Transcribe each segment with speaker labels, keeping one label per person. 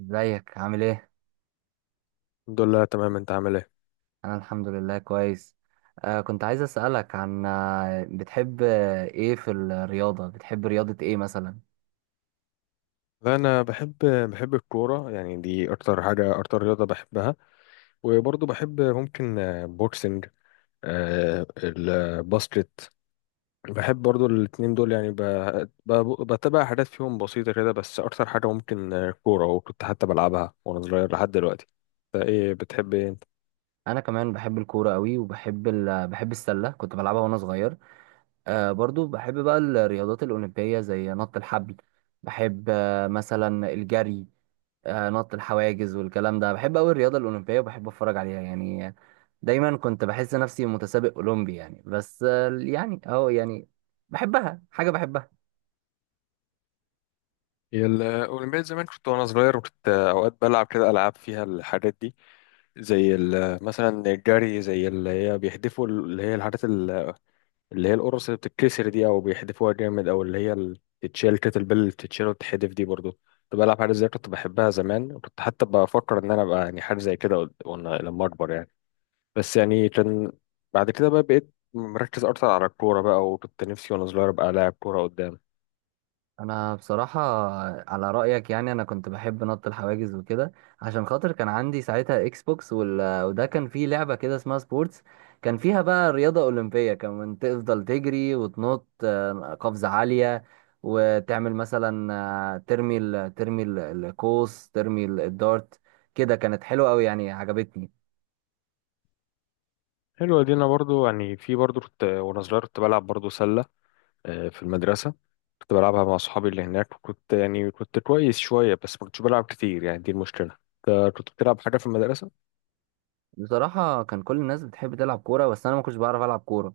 Speaker 1: ازيك عامل ايه؟
Speaker 2: الحمد لله تمام. انت عامل ايه؟
Speaker 1: انا الحمد لله كويس. كنت عايز اسالك عن بتحب ايه في الرياضه، بتحب رياضه ايه مثلا؟
Speaker 2: لا، انا بحب. بحب الكوره يعني، دي اكتر حاجه، اكتر رياضه بحبها. وبرضه بحب ممكن بوكسنج، الباسكت. بحب برضه الاتنين دول يعني بتابع حاجات فيهم بسيطه كده، بس اكتر حاجه ممكن كوره، وكنت حتى بلعبها وانا صغير لحد دلوقتي. انت ايه بتحب، ايه انت؟
Speaker 1: انا كمان بحب الكوره قوي وبحب ال... بحب السله، كنت بلعبها وانا صغير. برضو بحب بقى الرياضات الاولمبيه زي نط الحبل، بحب مثلا الجري، نط الحواجز والكلام ده. بحب قوي الرياضه الاولمبيه وبحب اتفرج عليها، يعني دايما كنت بحس نفسي متسابق اولمبي يعني، بس يعني اهو يعني، بحبها، حاجه بحبها.
Speaker 2: هي الأولمبياد زمان، كنت وأنا صغير وكنت أوقات بلعب كده ألعاب فيها الحاجات دي، زي مثلا الجري، زي اللي هي بيحدفوا اللي هي الحاجات اللي هي القرص اللي بتتكسر دي، او بيحدفوها جامد، او اللي هي اللي بتتشال، كتل بيل اللي بتتشال وتتحدف دي برضو. كنت بلعب حاجه زي، كنت بحبها زمان، وكنت حتى بفكر ان انا ابقى يعني حاجه زي كده وانا لما اكبر يعني. بس يعني كان، بعد كده بقى بقيت مركز اكتر على الكوره بقى، وكنت نفسي وانا صغير ابقى لاعب كوره قدام.
Speaker 1: انا بصراحه، على رايك، يعني انا كنت بحب نط الحواجز وكده عشان خاطر كان عندي ساعتها اكس بوكس وده كان فيه لعبه كده اسمها سبورتس، كان فيها بقى رياضه اولمبيه، كان تفضل تجري وتنط قفزه عاليه، وتعمل مثلا ترمي القوس، ترمي الدارت. كده كانت حلوه قوي يعني، عجبتني.
Speaker 2: حلوه دي. انا برضو يعني، في برضو كنت وانا صغير كنت بلعب برضو سله، في المدرسه. كنت بلعبها مع اصحابي اللي هناك، وكنت يعني كنت كويس شويه، بس ما كنتش بلعب كتير يعني، دي المشكله. كنت بتلعب حاجه في المدرسه؟
Speaker 1: بصراحه كان كل الناس بتحب تلعب كوره بس انا ما كنتش بعرف العب كوره،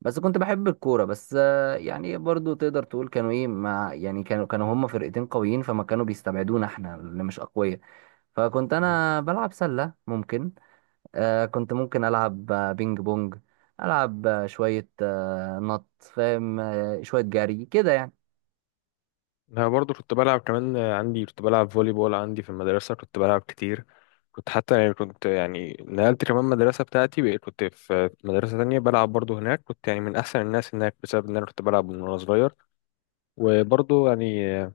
Speaker 1: بس كنت بحب الكورة. بس يعني برضو تقدر تقول كانوا ايه، مع يعني كانوا هم فرقتين قويين، فما كانوا بيستبعدونا احنا اللي مش اقوياء. فكنت انا بلعب سلة ممكن، كنت ممكن العب بينج بونج، العب شوية نط، فاهم، شوية جري كده يعني.
Speaker 2: انا برضو كنت بلعب كمان، عندي كنت بلعب فولي بول عندي في المدرسه، كنت بلعب كتير. كنت حتى يعني، كنت يعني نقلت كمان مدرسه بتاعتي، بقيت كنت في مدرسه تانية بلعب برضو هناك، كنت يعني من احسن الناس هناك بسبب ان انا كنت بلعب من وانا صغير. وبرضو يعني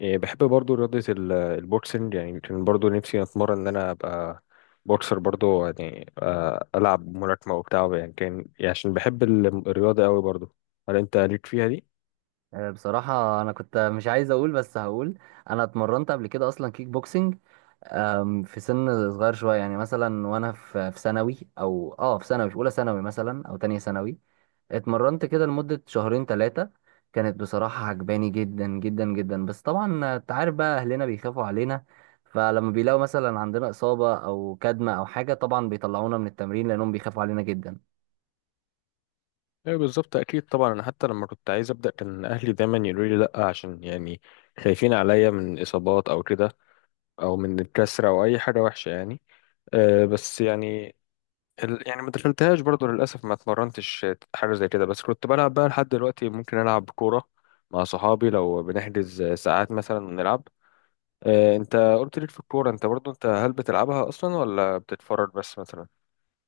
Speaker 2: بحب برضو رياضه البوكسنج يعني، كان برضو نفسي اتمرن ان انا ابقى بوكسر برضو يعني، العب ملاكمه وبتاع يعني، كان يعني عشان بحب الرياضه قوي برضو. هل انت ليك فيها دي؟
Speaker 1: بصراحة انا كنت مش عايز اقول بس هقول، انا اتمرنت قبل كده اصلا كيك بوكسنج. في سن صغير شوية يعني، مثلا وأنا في ثانوي، أو في ثانوي في أولى ثانوي مثلا أو تانية ثانوي. اتمرنت كده لمدة شهرين ثلاثة، كانت بصراحة عجباني جدا جدا جدا، بس طبعا انت عارف بقى اهلنا بيخافوا علينا، فلما بيلاقوا مثلا عندنا إصابة او كدمة او حاجة طبعا بيطلعونا من التمرين لانهم بيخافوا علينا جدا.
Speaker 2: ايوه بالظبط، اكيد طبعا. انا حتى لما كنت عايز ابدا كان اهلي دايما يقولوا لي لا، عشان يعني خايفين عليا من اصابات او كده، او من الكسره او اي حاجه وحشه يعني. أه بس يعني، يعني ما دخلتهاش برضو للاسف، ما اتمرنتش حاجه زي كده. بس كنت بلعب بقى لحد دلوقتي، ممكن العب كوره مع صحابي لو بنحجز ساعات مثلا ونلعب. أه انت قلت ليك في الكوره، انت برضو انت هل بتلعبها اصلا ولا بتتفرج بس مثلا؟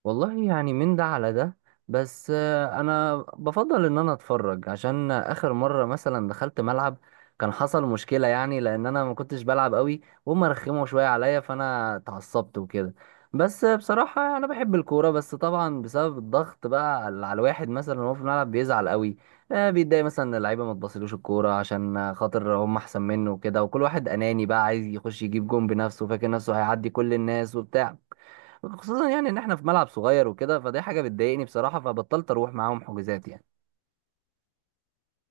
Speaker 1: والله يعني من ده على ده، بس انا بفضل ان انا اتفرج، عشان اخر مره مثلا دخلت ملعب كان حصل مشكله، يعني لان انا ما كنتش بلعب قوي وهم رخموا شويه عليا فانا اتعصبت وكده. بس بصراحه يعني انا بحب الكوره، بس طبعا بسبب الضغط بقى على الواحد مثلا وهو في الملعب بيزعل قوي، بيتضايق مثلا ان اللعيبه ما تبصلوش الكوره عشان خاطر هم احسن منه وكده، وكل واحد اناني بقى عايز يخش يجيب جون بنفسه، فاكر نفسه هيعدي كل الناس وبتاع. خصوصا يعني ان احنا في ملعب صغير وكده، فدي حاجه بتضايقني بصراحه، فبطلت اروح معاهم حجوزات يعني.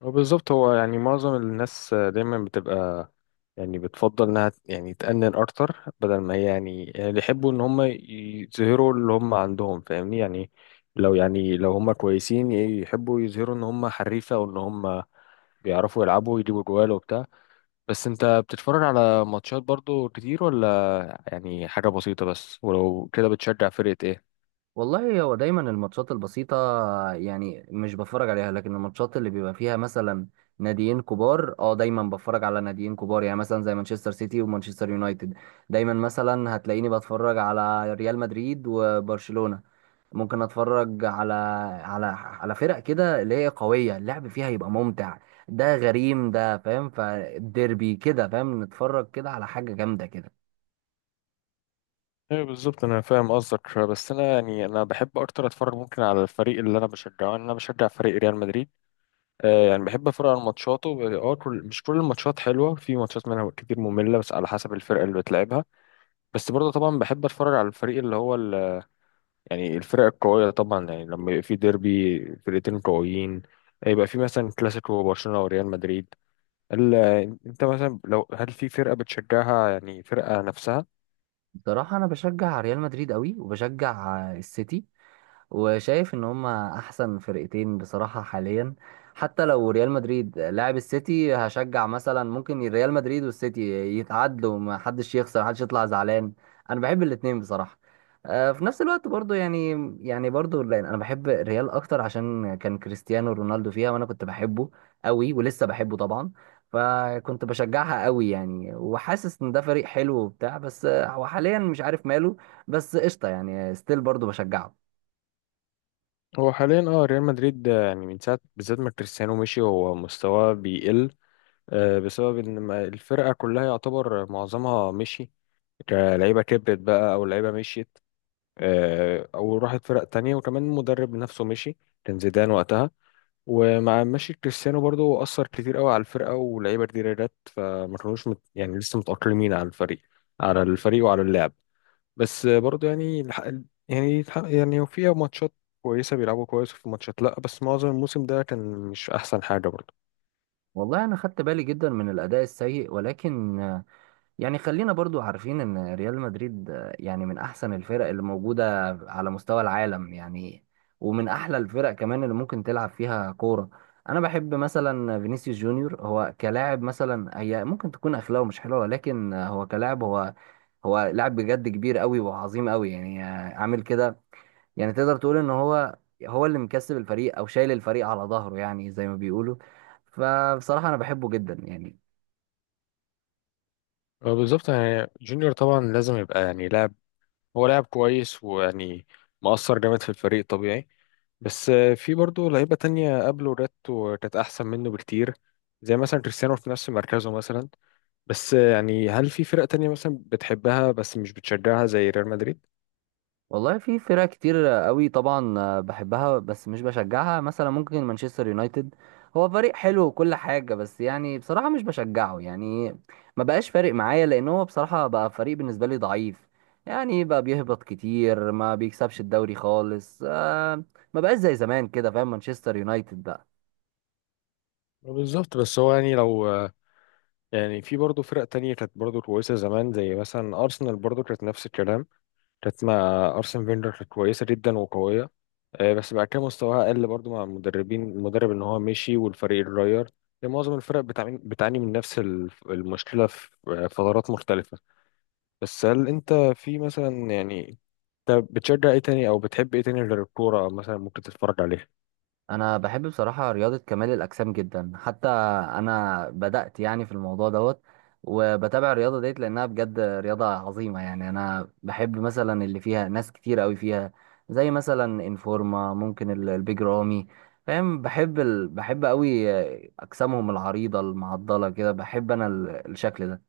Speaker 2: هو بالظبط، هو يعني معظم الناس دايما بتبقى يعني بتفضل انها يعني تأنن اكتر، بدل ما هي يعني يعني اللي يحبوا ان هم يظهروا اللي هم عندهم، فاهمني يعني؟ لو يعني لو هم كويسين يحبوا يظهروا ان هم حريفة وان هم بيعرفوا يلعبوا ويجيبوا جوال وبتاع. بس انت بتتفرج على ماتشات برضو كتير، ولا يعني حاجة بسيطة بس؟ ولو كده، بتشجع فرقة ايه؟
Speaker 1: والله هو دايما الماتشات البسيطه يعني مش بتفرج عليها، لكن الماتشات اللي بيبقى فيها مثلا ناديين كبار، دايما بتفرج على ناديين كبار، يعني مثلا زي مانشستر سيتي ومانشستر يونايتد، دايما مثلا هتلاقيني بتفرج على ريال مدريد وبرشلونه. ممكن اتفرج على على فرق كده اللي هي قوية، اللعب فيها يبقى ممتع، ده غريم ده، فاهم؟ فالديربي كده، فاهم، نتفرج كده على حاجة جامدة كده.
Speaker 2: ايوه بالظبط، انا فاهم قصدك. بس انا يعني انا بحب اكتر اتفرج ممكن على الفريق اللي انا بشجعه، انا بشجع فريق ريال مدريد. يعني بحب اتفرج على ماتشاته. اه، كل، مش كل الماتشات حلوه، في ماتشات منها كتير ممله، بس على حسب الفرقه اللي بتلعبها. بس برضه طبعا بحب اتفرج على الفريق اللي هو ال... يعني الفرق القويه طبعا يعني، لما يبقى في ديربي فرقتين قويين، يبقى في مثلا كلاسيكو برشلونه وريال مدريد. ال... انت مثلا لو، هل في فرقه بتشجعها يعني، فرقه نفسها؟
Speaker 1: بصراحة أنا بشجع ريال مدريد قوي، وبشجع السيتي، وشايف إن هما أحسن فرقتين بصراحة حاليا. حتى لو ريال مدريد لاعب السيتي هشجع، مثلا ممكن ريال مدريد والسيتي يتعادلوا، ما حدش يخسر، حدش يطلع زعلان. أنا بحب الاتنين بصراحة في نفس الوقت برضو، يعني، يعني برضو لأن أنا بحب الريال أكتر عشان كان كريستيانو رونالدو فيها، وأنا كنت بحبه قوي ولسه بحبه طبعا. فكنت بشجعها قوي يعني، وحاسس ان ده فريق حلو وبتاع، بس هو حاليا مش عارف ماله. بس قشطه يعني، ستيل برضو بشجعه.
Speaker 2: هو حاليا اه ريال مدريد يعني من ساعه بالذات ما كريستيانو مشي هو مستواه بيقل، بسبب ان الفرقه كلها يعتبر معظمها مشي. لعيبه كبرت بقى او لعيبه مشيت، او راحت فرق تانية. وكمان المدرب نفسه مشي، كان زيدان وقتها. ومع مشي كريستيانو برضو اثر كتير قوي على الفرقه، ولعيبه كتير جت فما كانوش مت يعني لسه متاقلمين على الفريق، على الفريق وعلى اللعب. بس برضو يعني يعني يعني فيها ماتشات كويسه بيلعبوا كويس، وفي ماتشات لا، بس معظم الموسم ده كان مش احسن حاجه برضو.
Speaker 1: والله انا خدت بالي جدا من الاداء السيء، ولكن يعني خلينا برضو عارفين ان ريال مدريد يعني من احسن الفرق اللي موجوده على مستوى العالم يعني، ومن احلى الفرق كمان اللي ممكن تلعب فيها كوره. انا بحب مثلا فينيسيوس جونيور، هو كلاعب مثلا هي ممكن تكون اخلاقه مش حلوه، ولكن هو كلاعب هو لاعب بجد، كبير قوي وعظيم قوي يعني، عامل كده، يعني تقدر تقول ان هو اللي مكسب الفريق، او شايل الفريق على ظهره يعني زي ما بيقولوا. فبصراحة انا بحبه جدا يعني.
Speaker 2: بالظبط، يعني جونيور طبعا لازم يبقى يعني لاعب، هو لاعب كويس ويعني مؤثر جامد في الفريق طبيعي. بس في برضه لعيبة تانية قبله جت وكانت أحسن منه بكتير، زي مثلا كريستيانو في نفس مركزه مثلا. بس يعني هل في فرق تانية مثلا بتحبها بس مش بتشجعها زي ريال مدريد؟
Speaker 1: والله في فرق كتير قوي طبعا بحبها بس مش بشجعها، مثلا ممكن مانشستر يونايتد، هو فريق حلو وكل حاجة، بس يعني بصراحة مش بشجعه يعني، ما بقاش فارق معايا، لأن هو بصراحة بقى فريق بالنسبة لي ضعيف، يعني بقى بيهبط كتير، ما بيكسبش الدوري خالص، ما بقاش زي زمان كده، فاهم، مانشستر يونايتد بقى.
Speaker 2: بالظبط، بس هو يعني لو يعني في برضه فرق تانية كانت برضه كويسة زمان، زي مثلا أرسنال برضه كانت نفس الكلام، كانت مع أرسن فينجر كانت كويسة جدا وقوية. بس بعد كده مستواها قل برضو مع المدربين، المدرب إن هو مشي والفريق اتغير. يعني معظم الفرق بتعاني، بتعاني من نفس المشكلة في فترات مختلفة. بس هل أنت في مثلا يعني، أنت بتشجع إيه تاني أو بتحب إيه تاني غير الكورة مثلا، ممكن تتفرج عليها؟
Speaker 1: انا بحب بصراحه رياضه كمال الاجسام جدا، حتى انا بدات يعني في الموضوع دوت، وبتابع الرياضه ديت لانها بجد رياضه عظيمه يعني. انا بحب مثلا اللي فيها ناس كتير قوي فيها زي مثلا انفورما، ممكن البيج رامي، فاهم، بحب قوي اجسامهم العريضه المعضله كده، بحب انا الشكل ده.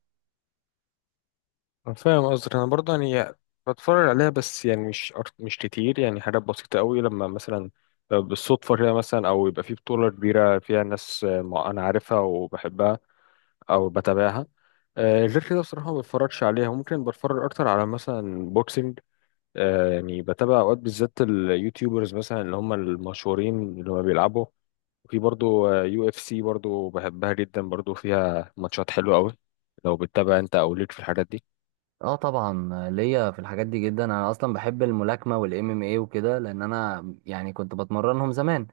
Speaker 2: أنا فاهم قصدك. انا برضه يعني بتفرج عليها، بس يعني مش مش كتير يعني، حاجات بسيطه قوي. لما مثلا بالصدفه كده مثلا، او يبقى في بطوله كبيره فيها ناس انا عارفها وبحبها او بتابعها. غير كده بصراحه ما بتفرجش عليها. ممكن بتفرج اكتر على مثلا بوكسنج، يعني بتابع اوقات بالذات اليوتيوبرز مثلا اللي هم المشهورين اللي هم بيلعبوا. وفي برضه UFC برضه بحبها جدا، برضه فيها ماتشات حلوه قوي. لو بتتابع انت، او ليك في الحاجات دي؟
Speaker 1: اه طبعا، ليا في الحاجات دي جدا. انا اصلا بحب الملاكمه والام ام اي وكده، لان انا يعني كنت بتمرنهم زمان.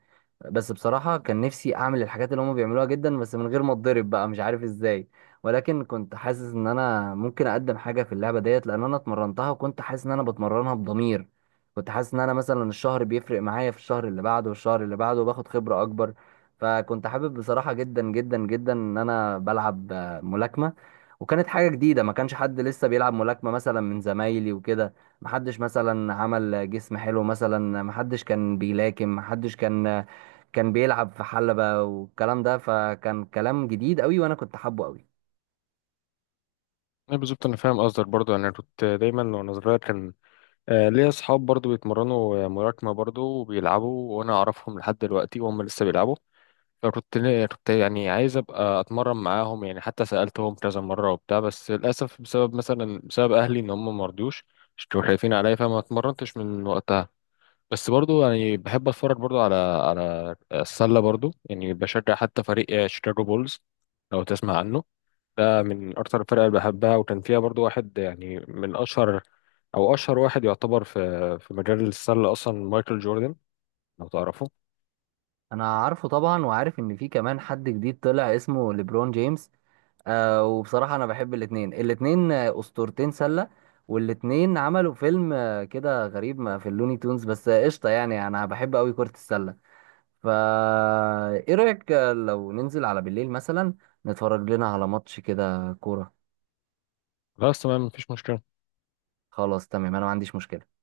Speaker 1: بس بصراحه كان نفسي اعمل الحاجات اللي هم بيعملوها جدا، بس من غير ما اتضرب بقى، مش عارف ازاي. ولكن كنت حاسس ان انا ممكن اقدم حاجه في اللعبه ديت، لان انا اتمرنتها، وكنت حاسس ان انا بتمرنها بضمير، كنت حاسس ان انا مثلا الشهر بيفرق معايا في الشهر اللي بعده والشهر اللي بعده، وباخد خبره اكبر. فكنت حابب بصراحه جدا جدا جدا ان انا بلعب ملاكمه، وكانت حاجة جديدة، ما كانش حد لسه بيلعب ملاكمة مثلا من زمايلي وكده، ما حدش مثلا عمل جسم حلو، مثلا ما حدش كان بيلاكم، ما حدش كان بيلعب في حلبة والكلام ده، فكان كلام جديد قوي، وانا كنت حابه قوي.
Speaker 2: لا بالظبط انا فاهم قصدك برضو. انا كنت دايما وانا صغير كان ليا اصحاب برضو بيتمرنوا ملاكمه برضو وبيلعبوا، وانا اعرفهم لحد دلوقتي وهم لسه بيلعبوا. فكنت، كنت يعني عايز ابقى اتمرن معاهم يعني، حتى سالتهم كذا مره وبتاع، بس للاسف بسبب مثلا بسبب اهلي ان هم ما رضوش، مش كانوا خايفين عليا، فما اتمرنتش من وقتها. بس برضو يعني بحب اتفرج برضو على، على السله برضو يعني، بشجع حتى فريق شيكاغو بولز، لو تسمع عنه. ده من اكتر الفرق اللي بحبها، وكان فيها برضو واحد يعني من اشهر، او اشهر واحد يعتبر في في مجال السله اصلا، مايكل جوردن، لو تعرفه.
Speaker 1: انا عارفه طبعا، وعارف ان في كمان حد جديد طلع اسمه ليبرون جيمس. وبصراحة انا بحب الاتنين اسطورتين سلة، والاتنين عملوا فيلم كده غريب ما في اللوني تونز، بس قشطة يعني، انا بحب قوي كرة السلة. فا ايه رأيك لو ننزل على بالليل مثلا، نتفرج لنا على ماتش كده كورة؟
Speaker 2: بس تمام، مفيش مشكله.
Speaker 1: خلاص تمام، انا ما عنديش مشكلة.